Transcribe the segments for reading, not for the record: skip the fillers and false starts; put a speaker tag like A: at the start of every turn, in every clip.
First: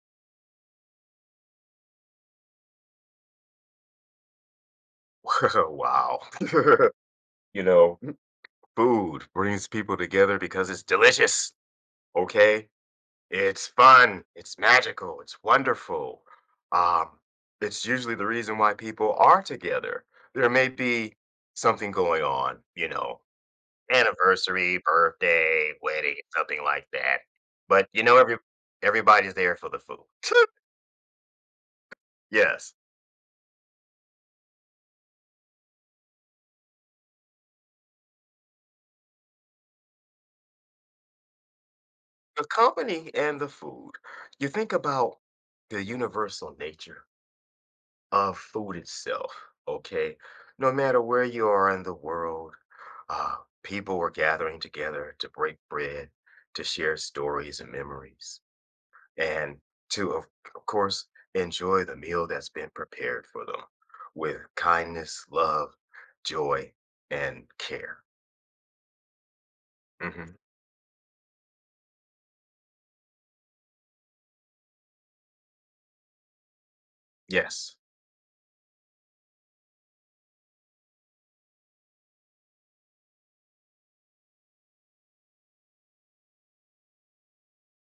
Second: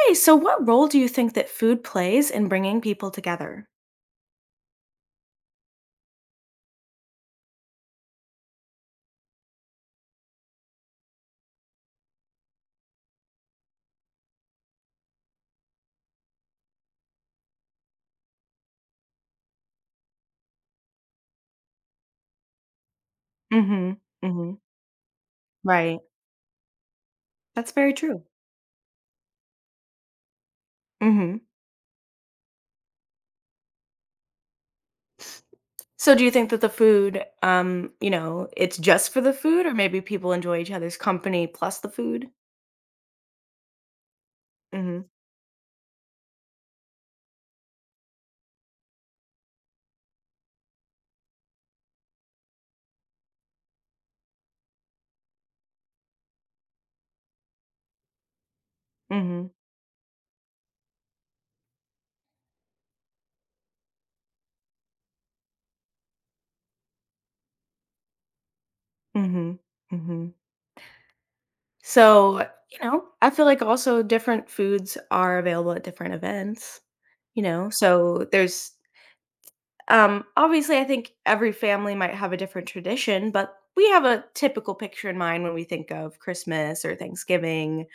A: Hey, so what role do you think that food plays in bringing people together?
B: Wow. You know, food brings people together because it's delicious, okay? It's fun, it's magical, it's wonderful. Um, it's usually the reason why people are together. There may be something going on, you know,
A: Mm Mhm. Mm Mhm.
B: anniversary, birthday,
A: Right.
B: wedding, something like that.
A: That's
B: But
A: very
B: you know,
A: true.
B: everybody's there for the food.
A: Mm Mhm.
B: Yes.
A: So do you think that the food, it's just for the food or maybe people enjoy each other's company plus the food?
B: The company and the food. You think
A: Mm
B: about the universal nature of food itself, okay? No matter where you are in the world, uh, people were gathering together to break bread, to share stories and memories,
A: Mhm.
B: and to, of course, enjoy the meal that's been prepared for them with kindness, love, joy, and care.
A: Mm Mhm. Mm Mhm. Mm
B: Hmm.
A: Mhm. So, I feel like also different foods are available at different events, you know?
B: Yes,
A: So there's obviously, I think every family might have a different tradition, but we have a typical picture in mind when we think of Christmas or Thanksgiving,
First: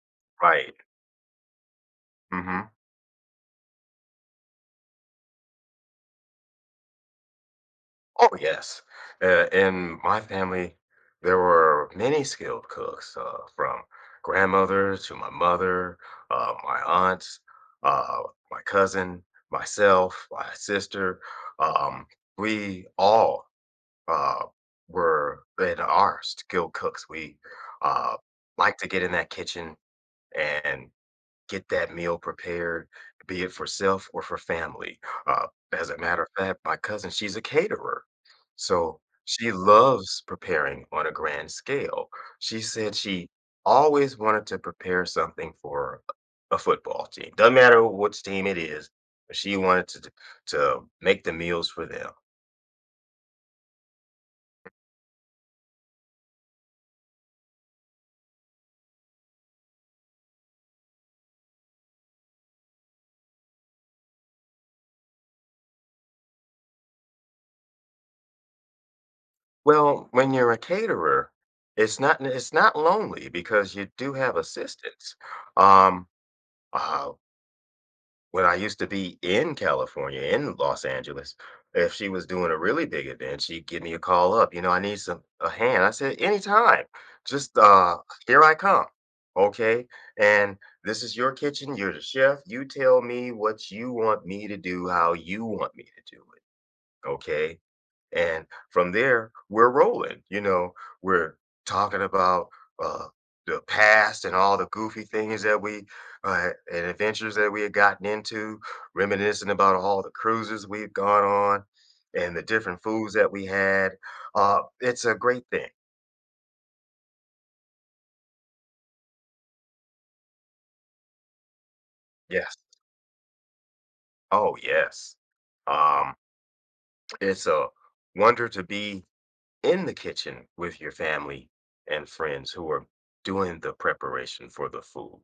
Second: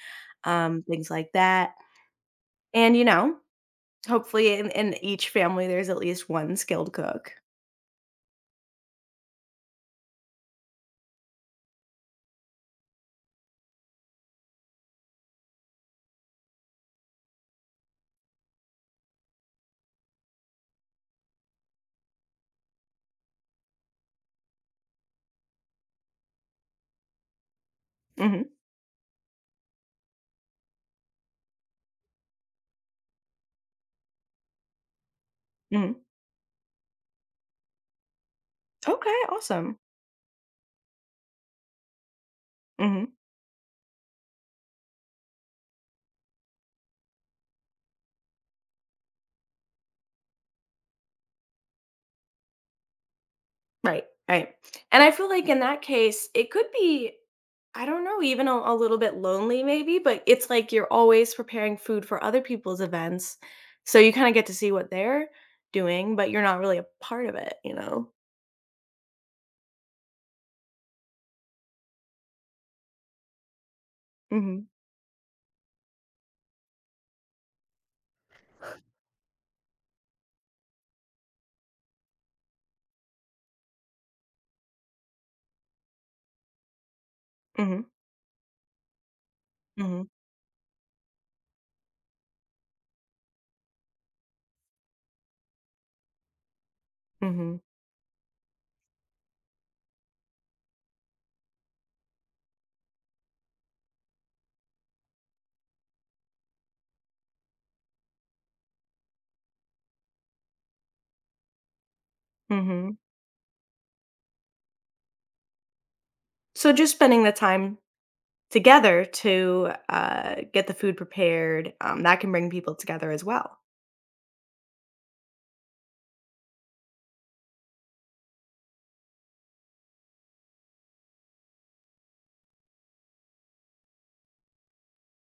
B: right.
A: things like that.
B: Hmm.
A: And, hopefully in each family, there's at least one skilled cook.
B: Oh, yes. In my family, there were many skilled cooks, from grandmother to my mother, my aunts, uh, my cousin, myself, my sister. Um, we all uh, were and are skilled cooks. We uh,
A: Hmm.
B: like to get in that kitchen and get that meal prepared, be it for self or for family. Uh, as a
A: Hmm.
B: matter of fact, my cousin, she's a caterer. So
A: Okay,
B: she
A: awesome.
B: loves preparing on a grand scale. She said
A: Mm-hmm.
B: she always wanted to prepare something for a football team. Doesn't matter which team it is, but she wanted to make the meals for them.
A: Right, right. And I feel like in that case, it could be, I don't know, even a little bit lonely maybe, but it's like you're always preparing food for other people's events. So you kind of get to see what they're doing, but you're not really a part of it, you know?
B: Well, when you're a caterer, it's not lonely because you do have
A: Hmm.
B: assistants. Um, uh, When I used to be in California, in Los Angeles, if she was doing a really big event, she'd give me a call up, you know, "I need some a hand." I said, "Anytime. Just,
A: Hmm.
B: here I come. Okay?
A: Hmm.
B: And this is your kitchen, you're the chef, you tell me what you want me to do, how you want me to do it.
A: Hmm.
B: Okay?" And from there, we're rolling. You know, we're talking about uh, the past and all the goofy things that we and adventures that we had gotten into, reminiscing about all the cruises we've gone on and the different
A: Hmm.
B: foods that we had. It's a great thing.
A: So just spending the time together to get the food prepared, that can bring
B: Yes.
A: people together as well.
B: Oh, yes. Um, it's a wonder to be in the kitchen with your family and friends who are doing the preparation for the food.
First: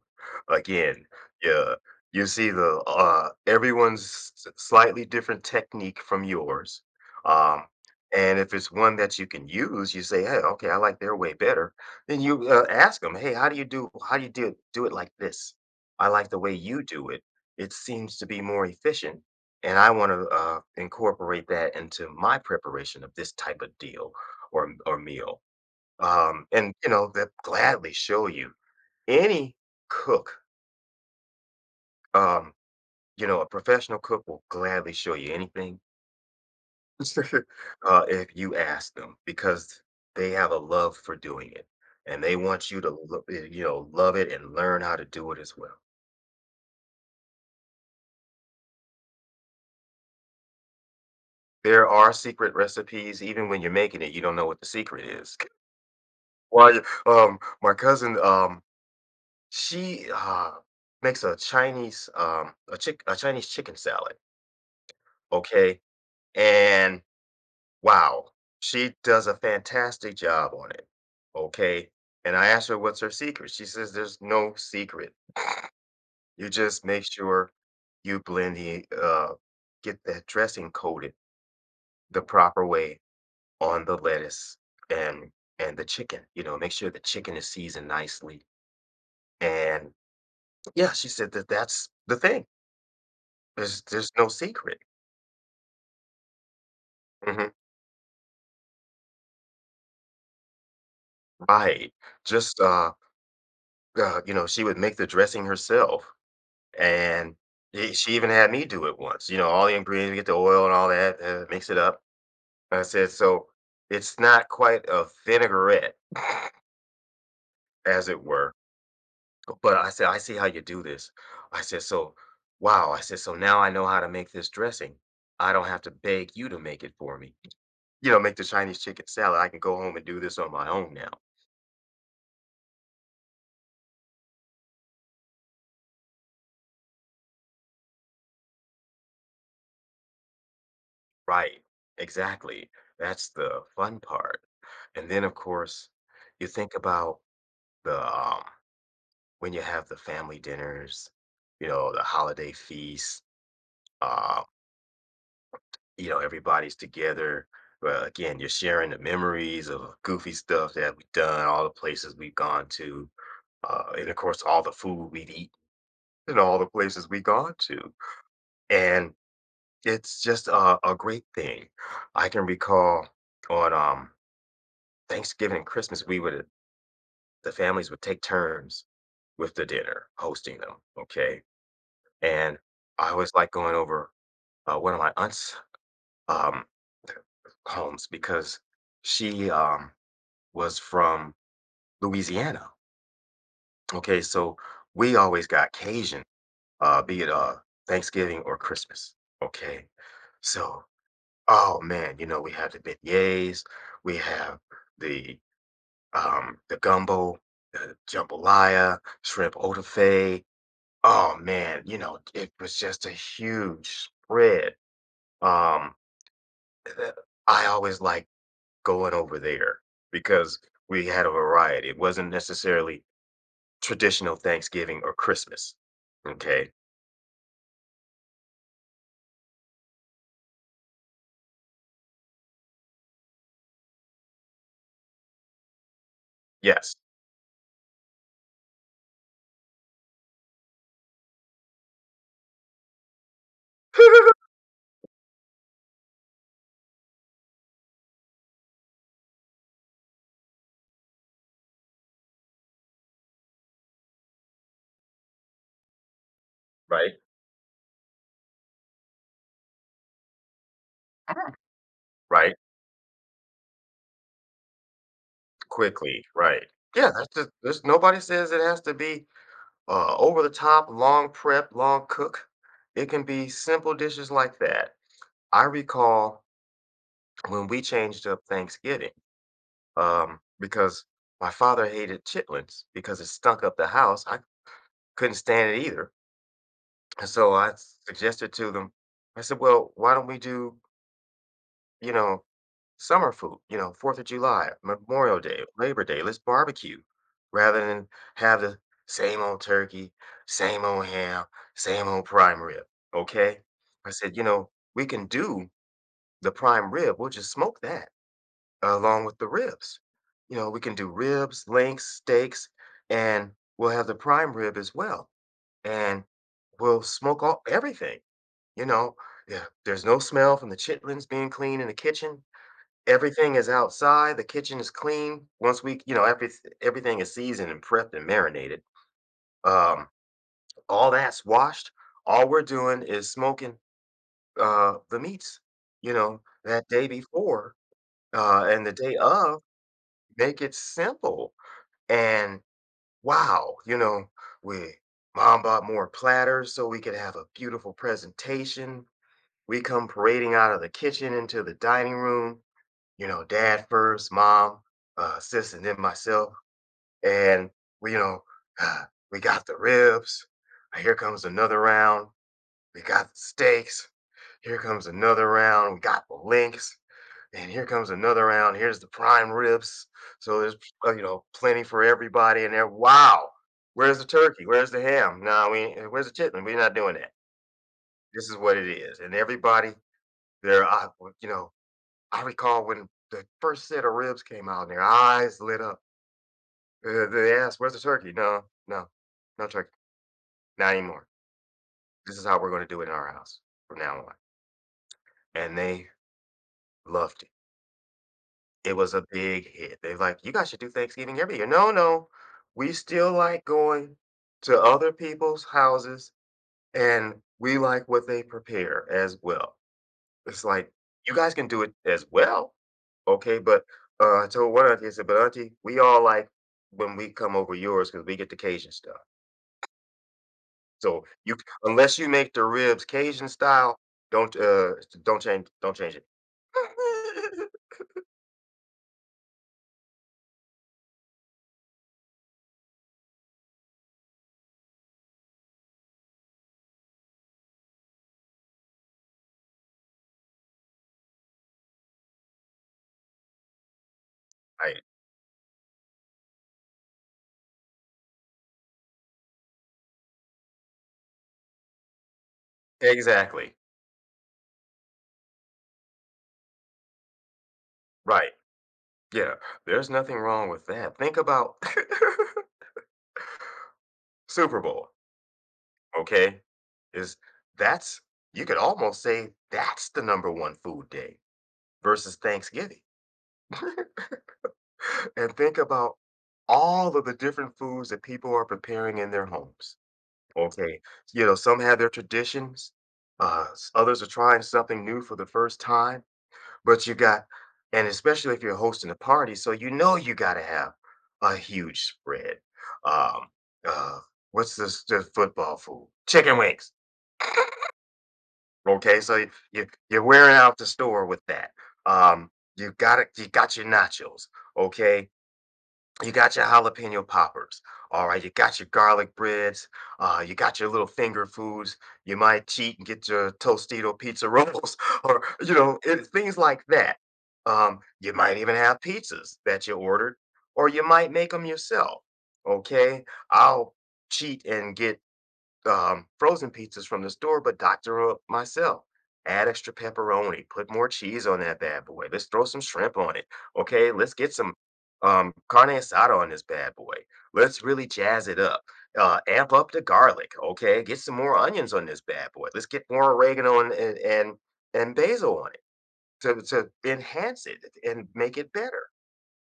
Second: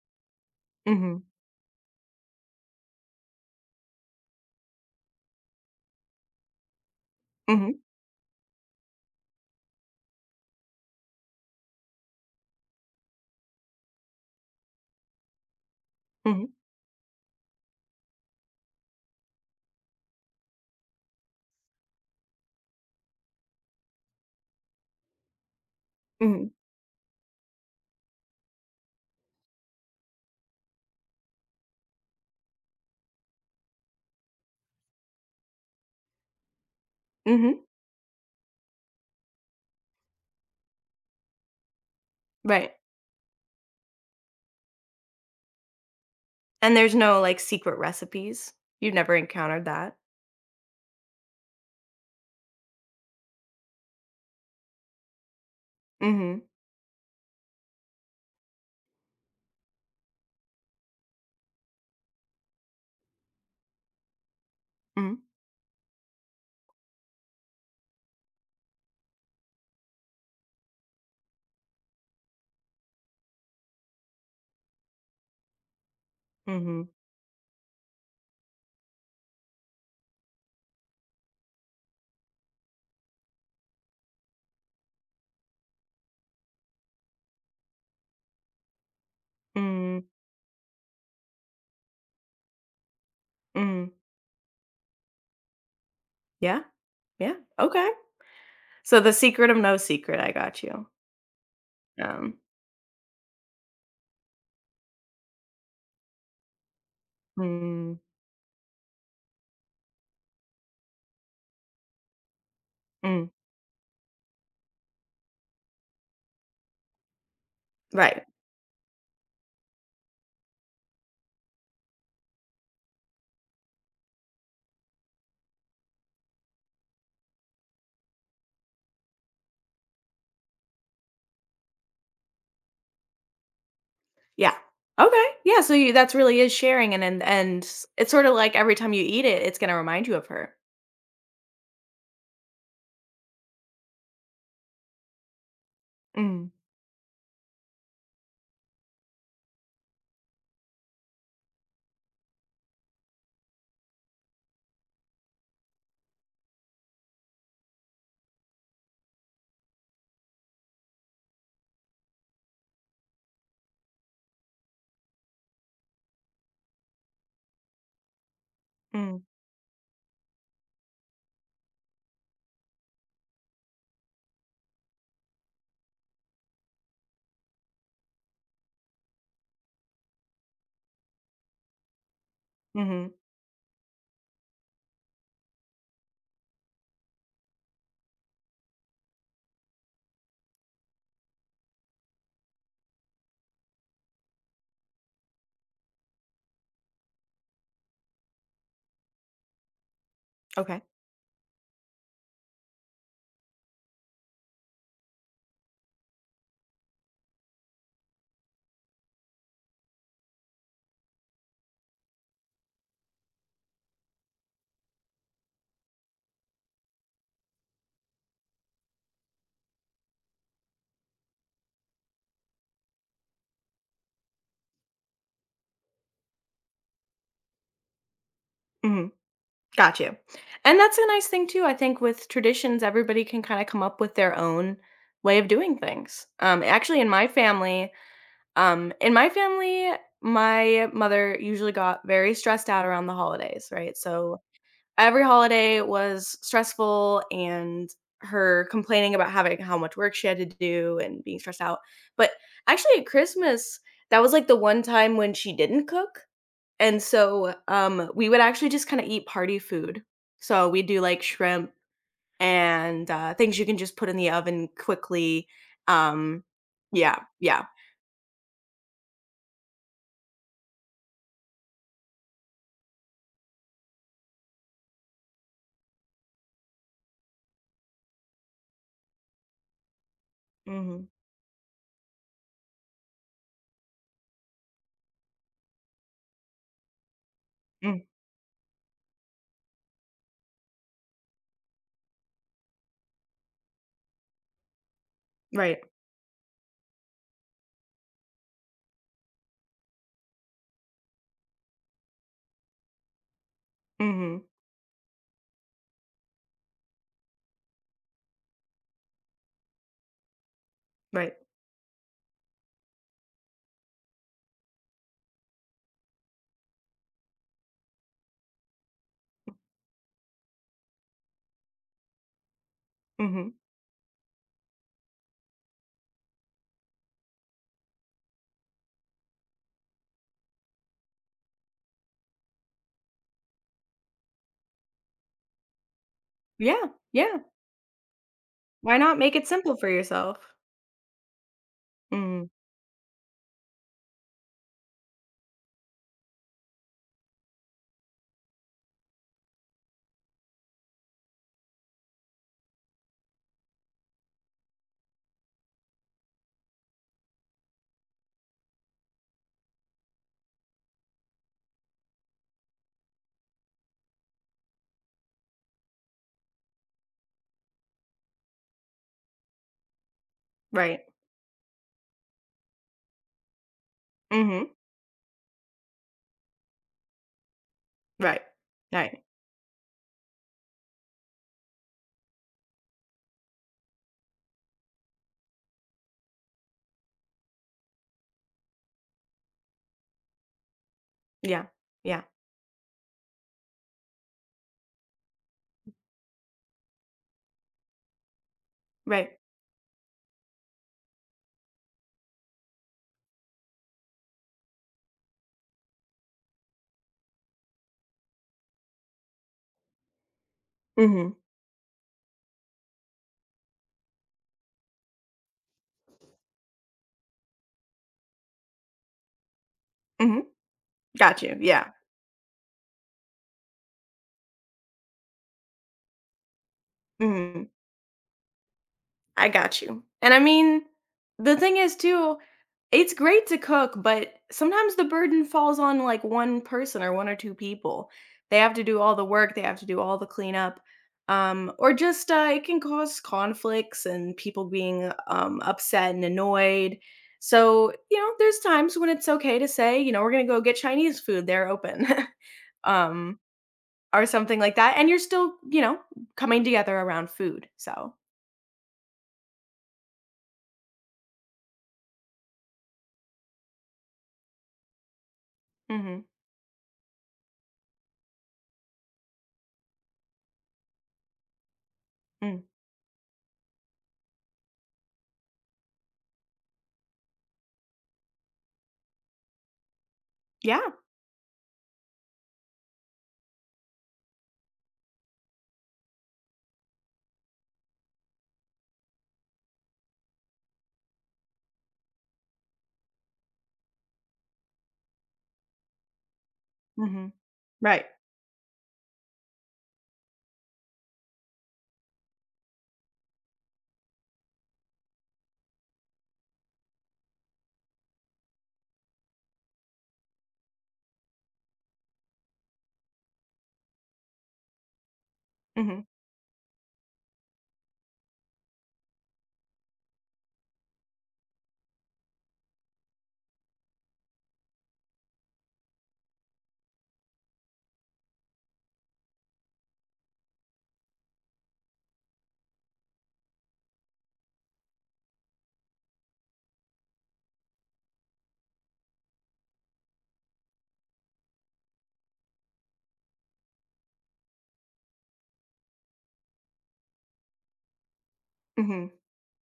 B: Again,
A: Hmm.
B: yeah, you see the everyone's slightly different technique from yours. Um,
A: Hmm.
B: and if it's one that you can use, you say, "Hey, okay, I like their way better." Then you ask them, "Hey, how do you do? How do you do it like this? I like the
A: Hmm.
B: way you do it. It seems to be more efficient." And I want to incorporate that into my preparation of this type of deal or meal.
A: Hmm.
B: And you know, they'll gladly show you. Any cook, um, a professional cook will gladly show you anything
A: Hmm.
B: if you ask them because they have a love for doing it and they want
A: Right.
B: you to love it and learn how to do it as well.
A: And there's no, like, secret recipes? You've never encountered that?
B: There are secret recipes; even when you're making it, you don't know what the secret is.
A: Mhm.
B: Why? My cousin, she makes a Chinese chicken salad.
A: Mhm.
B: Okay, and wow, she does a fantastic job on it. Okay, and I asked her what's her secret. She says there's no secret. You just
A: Mhm.
B: make sure you blend the get that dressing coated the proper way on the lettuce and and the chicken. You know, make sure the chicken is seasoned nicely. And
A: Mm.
B: yeah, she said that that's the thing. There's
A: Mhm.
B: there's no secret.
A: Yeah, yeah,
B: Mhm.
A: okay. So the secret of no secret, I got you.
B: Right.
A: Um,
B: Just uh, she would make the dressing herself. And I
A: mm,
B: she even had me do it once, you know, all the ingredients, we get the oil and all that, mix it up. And I said,
A: mm,
B: "So, it's not quite a vinaigrette, as it
A: right,
B: were." But I said, "I see how you do this." I said, "So wow," I said, "So now I know how to make this dressing. I don't have to beg you to make it for me. You know, make the Chinese chicken salad. I can go home and do this on my own now."
A: yeah. Okay, yeah, so you that's really is sharing and s it's sorta like every time you eat it, it's gonna remind you of her.
B: Right. Exactly. That's the fun part. And then, of course, you
A: Mm,
B: think about the, um when you have the family dinners, you know, the holiday feasts, uh, you know, everybody's together. Well, again, you're sharing the memories of goofy stuff that we've done, all the places we've gone to, and of course, all the food we've eaten and all the places we've gone to. And
A: mm,
B: it's just a great thing. I can recall on Thanksgiving and Christmas, the families would take turns with the dinner, hosting them. Okay. And I
A: mhm,
B: always like going over one of my aunts' um, homes because she was from Louisiana. Okay, so we always got Cajun, be it Thanksgiving or Christmas. Okay,
A: okay,
B: so oh man, you know we have the beignets, we have the the gumbo, the jambalaya, shrimp etouffee. Oh man, you know it was just a huge spread. Um, uh, I always like going over there because we had a variety. It wasn't necessarily traditional Thanksgiving or Christmas. Okay.
A: mhm. Got you. And that's a nice thing too. I think with traditions, everybody can kind of come up with their own way of doing things.
B: Yes.
A: Actually, in my family, um, in my family, my mother usually got very stressed out around the holidays, right? So every holiday was stressful and her complaining about having how much work she had to do and being stressed out. But actually, at Christmas, that was like the one time when she didn't cook and
B: Right.
A: so, we would actually just kinda eat party food. So, we do, like, shrimp
B: Right.
A: and, things you can just put in the oven quickly,
B: Quickly.
A: um
B: Right. Yeah.
A: Yeah,
B: That's just,
A: yeah.
B: there's nobody says it has to be over the top, long prep, long cook. It can be simple dishes like that. I recall when we changed up Thanksgiving because
A: Mhm.
B: my father hated chitlins because it stunk up the house. I couldn't stand it either. And so I
A: Mm,
B: suggested to them, I said, well, why don't we do, you know, summer food, you know, 4th of July, Memorial Day,
A: right.
B: Labor Day, let's barbecue rather than have the same old turkey, same old ham, same old prime rib. Okay. I said, you
A: Mhm.
B: know, we can do the prime rib. We'll just smoke that along with the ribs. You know, we can do
A: Right.
B: ribs, links, steaks, and we'll have the prime rib as well and will smoke all everything, you know? Yeah, there's no smell from the chitlins being clean in the kitchen.
A: Mhm.
B: Everything is outside, the kitchen is clean. Once we you know, every everything is seasoned and prepped and marinated. Um, all that's washed. All we're doing is smoking, the meats, you know,
A: Yeah,
B: that day
A: yeah.
B: before, and the
A: Why
B: day
A: not make it
B: of.
A: simple for yourself?
B: Make it simple.
A: Mhm.
B: And wow, you know, we mom bought more platters so we could have a beautiful presentation. We come parading out of the kitchen into the dining room, you know, dad first, mom, sis, and then myself. And we, you know, we got the ribs. Here comes another round. We got the steaks. Here comes another round. We got the links. And here comes another round. Here's the prime ribs. So there's,
A: Right.
B: plenty for everybody in there. Wow. Where's the turkey?
A: Mhm.
B: Where's the ham? No, nah, we. Ain't- where's the chitlin? We're not doing that.
A: Right.
B: This is what it is.
A: Right.
B: And everybody, they're, uh, you know, I recall when the first set of ribs came out and their eyes lit up. They asked, where's the turkey? No, no, no turkey. Not anymore.
A: Yeah. Yeah.
B: This is how we're going to do it in our house from now on. And they loved it. It was a
A: Right.
B: big hit. They're like, you guys should do Thanksgiving every year. No, no. We still like going to other people's houses and we like what they prepare as well. It's like, "You
A: Mhm.
B: guys can do it as well." Okay, but, I told one auntie, I said, "But auntie, we all like when we come over yours because we get the Cajun stuff.
A: Mhm.
B: So
A: Got you,
B: you
A: yeah.
B: unless you make the ribs Cajun style, don't, uh, don't change it."
A: Mhm. I got you. And I mean, the thing is too, it's great to cook, but sometimes the burden falls on like one person or one or two people. They have to do all the work, they have to do all the cleanup. Or just it can cause conflicts and people
B: Right.
A: being upset and annoyed. So, there's times when it's okay to say, we're going to go get Chinese food, they're open. um,
B: Exactly.
A: or something like that. And you're still, coming together around food. So,
B: Right. Yeah. There's nothing wrong with that. Think about Super Bowl,
A: mhm,
B: okay? Is That's, you could almost say that's the number 1 food day versus
A: mm.
B: Thanksgiving. And think about all of the different foods that people are preparing in their homes.
A: Yeah.
B: Okay. You know, some have their traditions, others are trying something new for the first time, but you got, and especially if you're hosting a party, so you know you got to have a huge spread. Um, uh, what's this, the football food? Chicken wings.
A: Mhm. Right.
B: Okay. So you're wearing out the store with that. Um, you got it. You got your nachos. Okay, you got your jalapeno poppers. All right, you got your garlic breads. You got your little finger foods. You might cheat and get your Tostito pizza rolls, or
A: Mhm.
B: things like that. You might even have pizzas that you ordered, or you might make them yourself. Okay, I'll cheat and get frozen pizzas from the store, but doctor up myself. Add extra pepperoni, put more cheese on that bad boy. Let's throw some shrimp on it. Okay, let's get some carne asada on this bad boy. Let's really jazz it up. Amp up the garlic. Okay, get some more onions on this bad boy. Let's get more oregano and basil on it to enhance it and make it better.
A: Mhm.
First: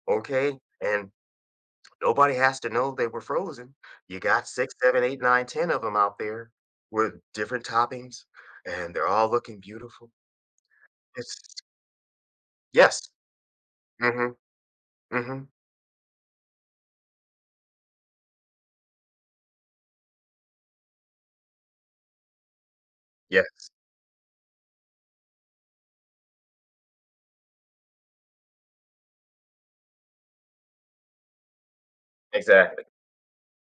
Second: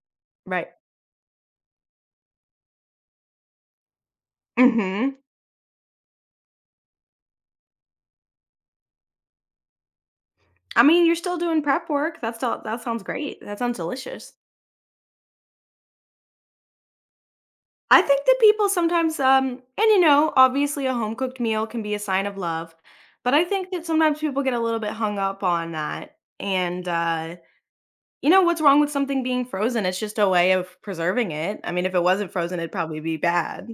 B: Okay,
A: Right.
B: and nobody has to know they were frozen. You got six, 7,
A: Mhm.
B: 8, 9, 10 of them out there with different toppings, and they're all looking beautiful.
A: I mean, you're
B: It's
A: still doing prep work. That's all. That sounds
B: yes.
A: great. That sounds delicious.
B: Mhm, mm mhm.
A: I think that people sometimes and obviously a home cooked meal can be a sign of love, but I
B: Yes,
A: think that sometimes people get a little bit hung up on that. And you know what's wrong with something being frozen? It's just a way of preserving it. I mean, if it wasn't frozen, it'd
B: exactly,
A: probably be bad.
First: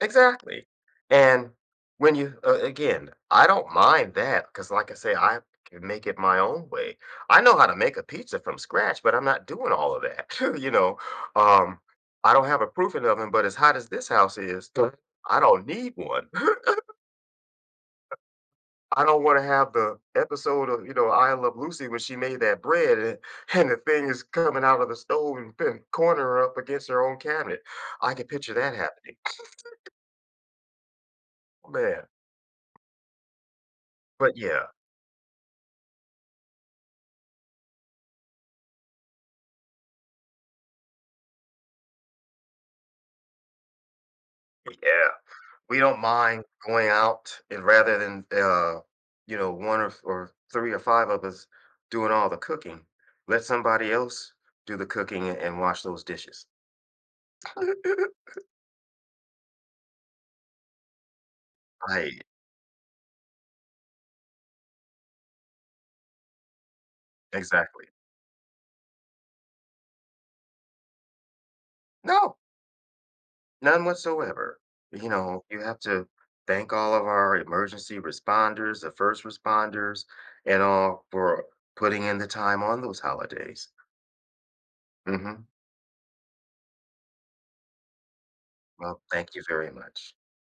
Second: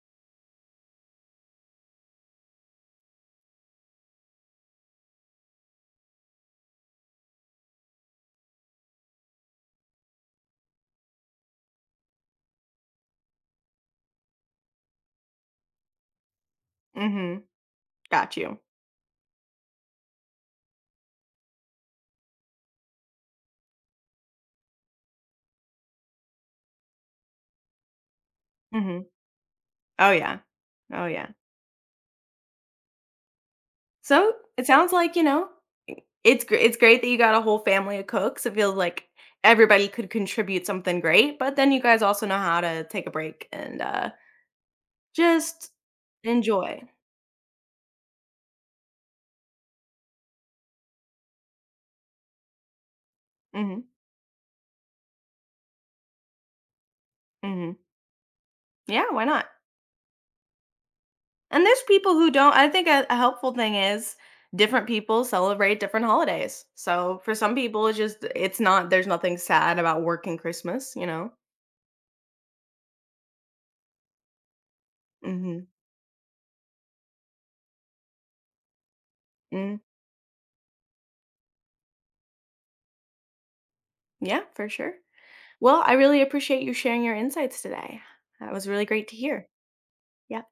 B: exactly. And when you again, I don't mind that because, like I say, I can make it my own way. I know how to make a pizza from scratch, but I'm not doing all of that, you know? Um, I don't have a proofing oven, but as hot as this house is, I don't need one.
A: Mhm. Got you.
B: I don't want to have the episode of, you know, I Love Lucy when she made that bread and the thing is coming out of the stove and corner her up against her own cabinet. I can picture that
A: Mhm.
B: happening.
A: Oh yeah. Oh yeah.
B: Oh, man.
A: So,
B: But yeah,
A: it sounds like, it's great that you got a whole family of cooks. It feels like everybody could contribute something great, but then you guys also know how to take a break and,
B: yeah.
A: just
B: We don't mind
A: enjoy.
B: going out, and rather than you know, one or three or five of us doing all the cooking, let
A: Mhm,
B: somebody else do the cooking and wash those dishes.
A: mhm. Yeah, why not? And there's people
B: Right.
A: who don't. I think a helpful thing is different people celebrate different holidays. So, for some
B: Exactly.
A: people, it's just it's not there's nothing sad about working Christmas, you know?
B: No. None whatsoever. You know, you
A: Mhm,
B: have to thank all of our emergency responders, the first
A: mm.
B: responders, and all for putting in the time on those holidays.
A: Yeah, for sure.
B: Mhm.
A: Well, I really appreciate you sharing your insights today. That was really
B: Well,
A: great to
B: thank you
A: hear.
B: very much.
A: Yeah.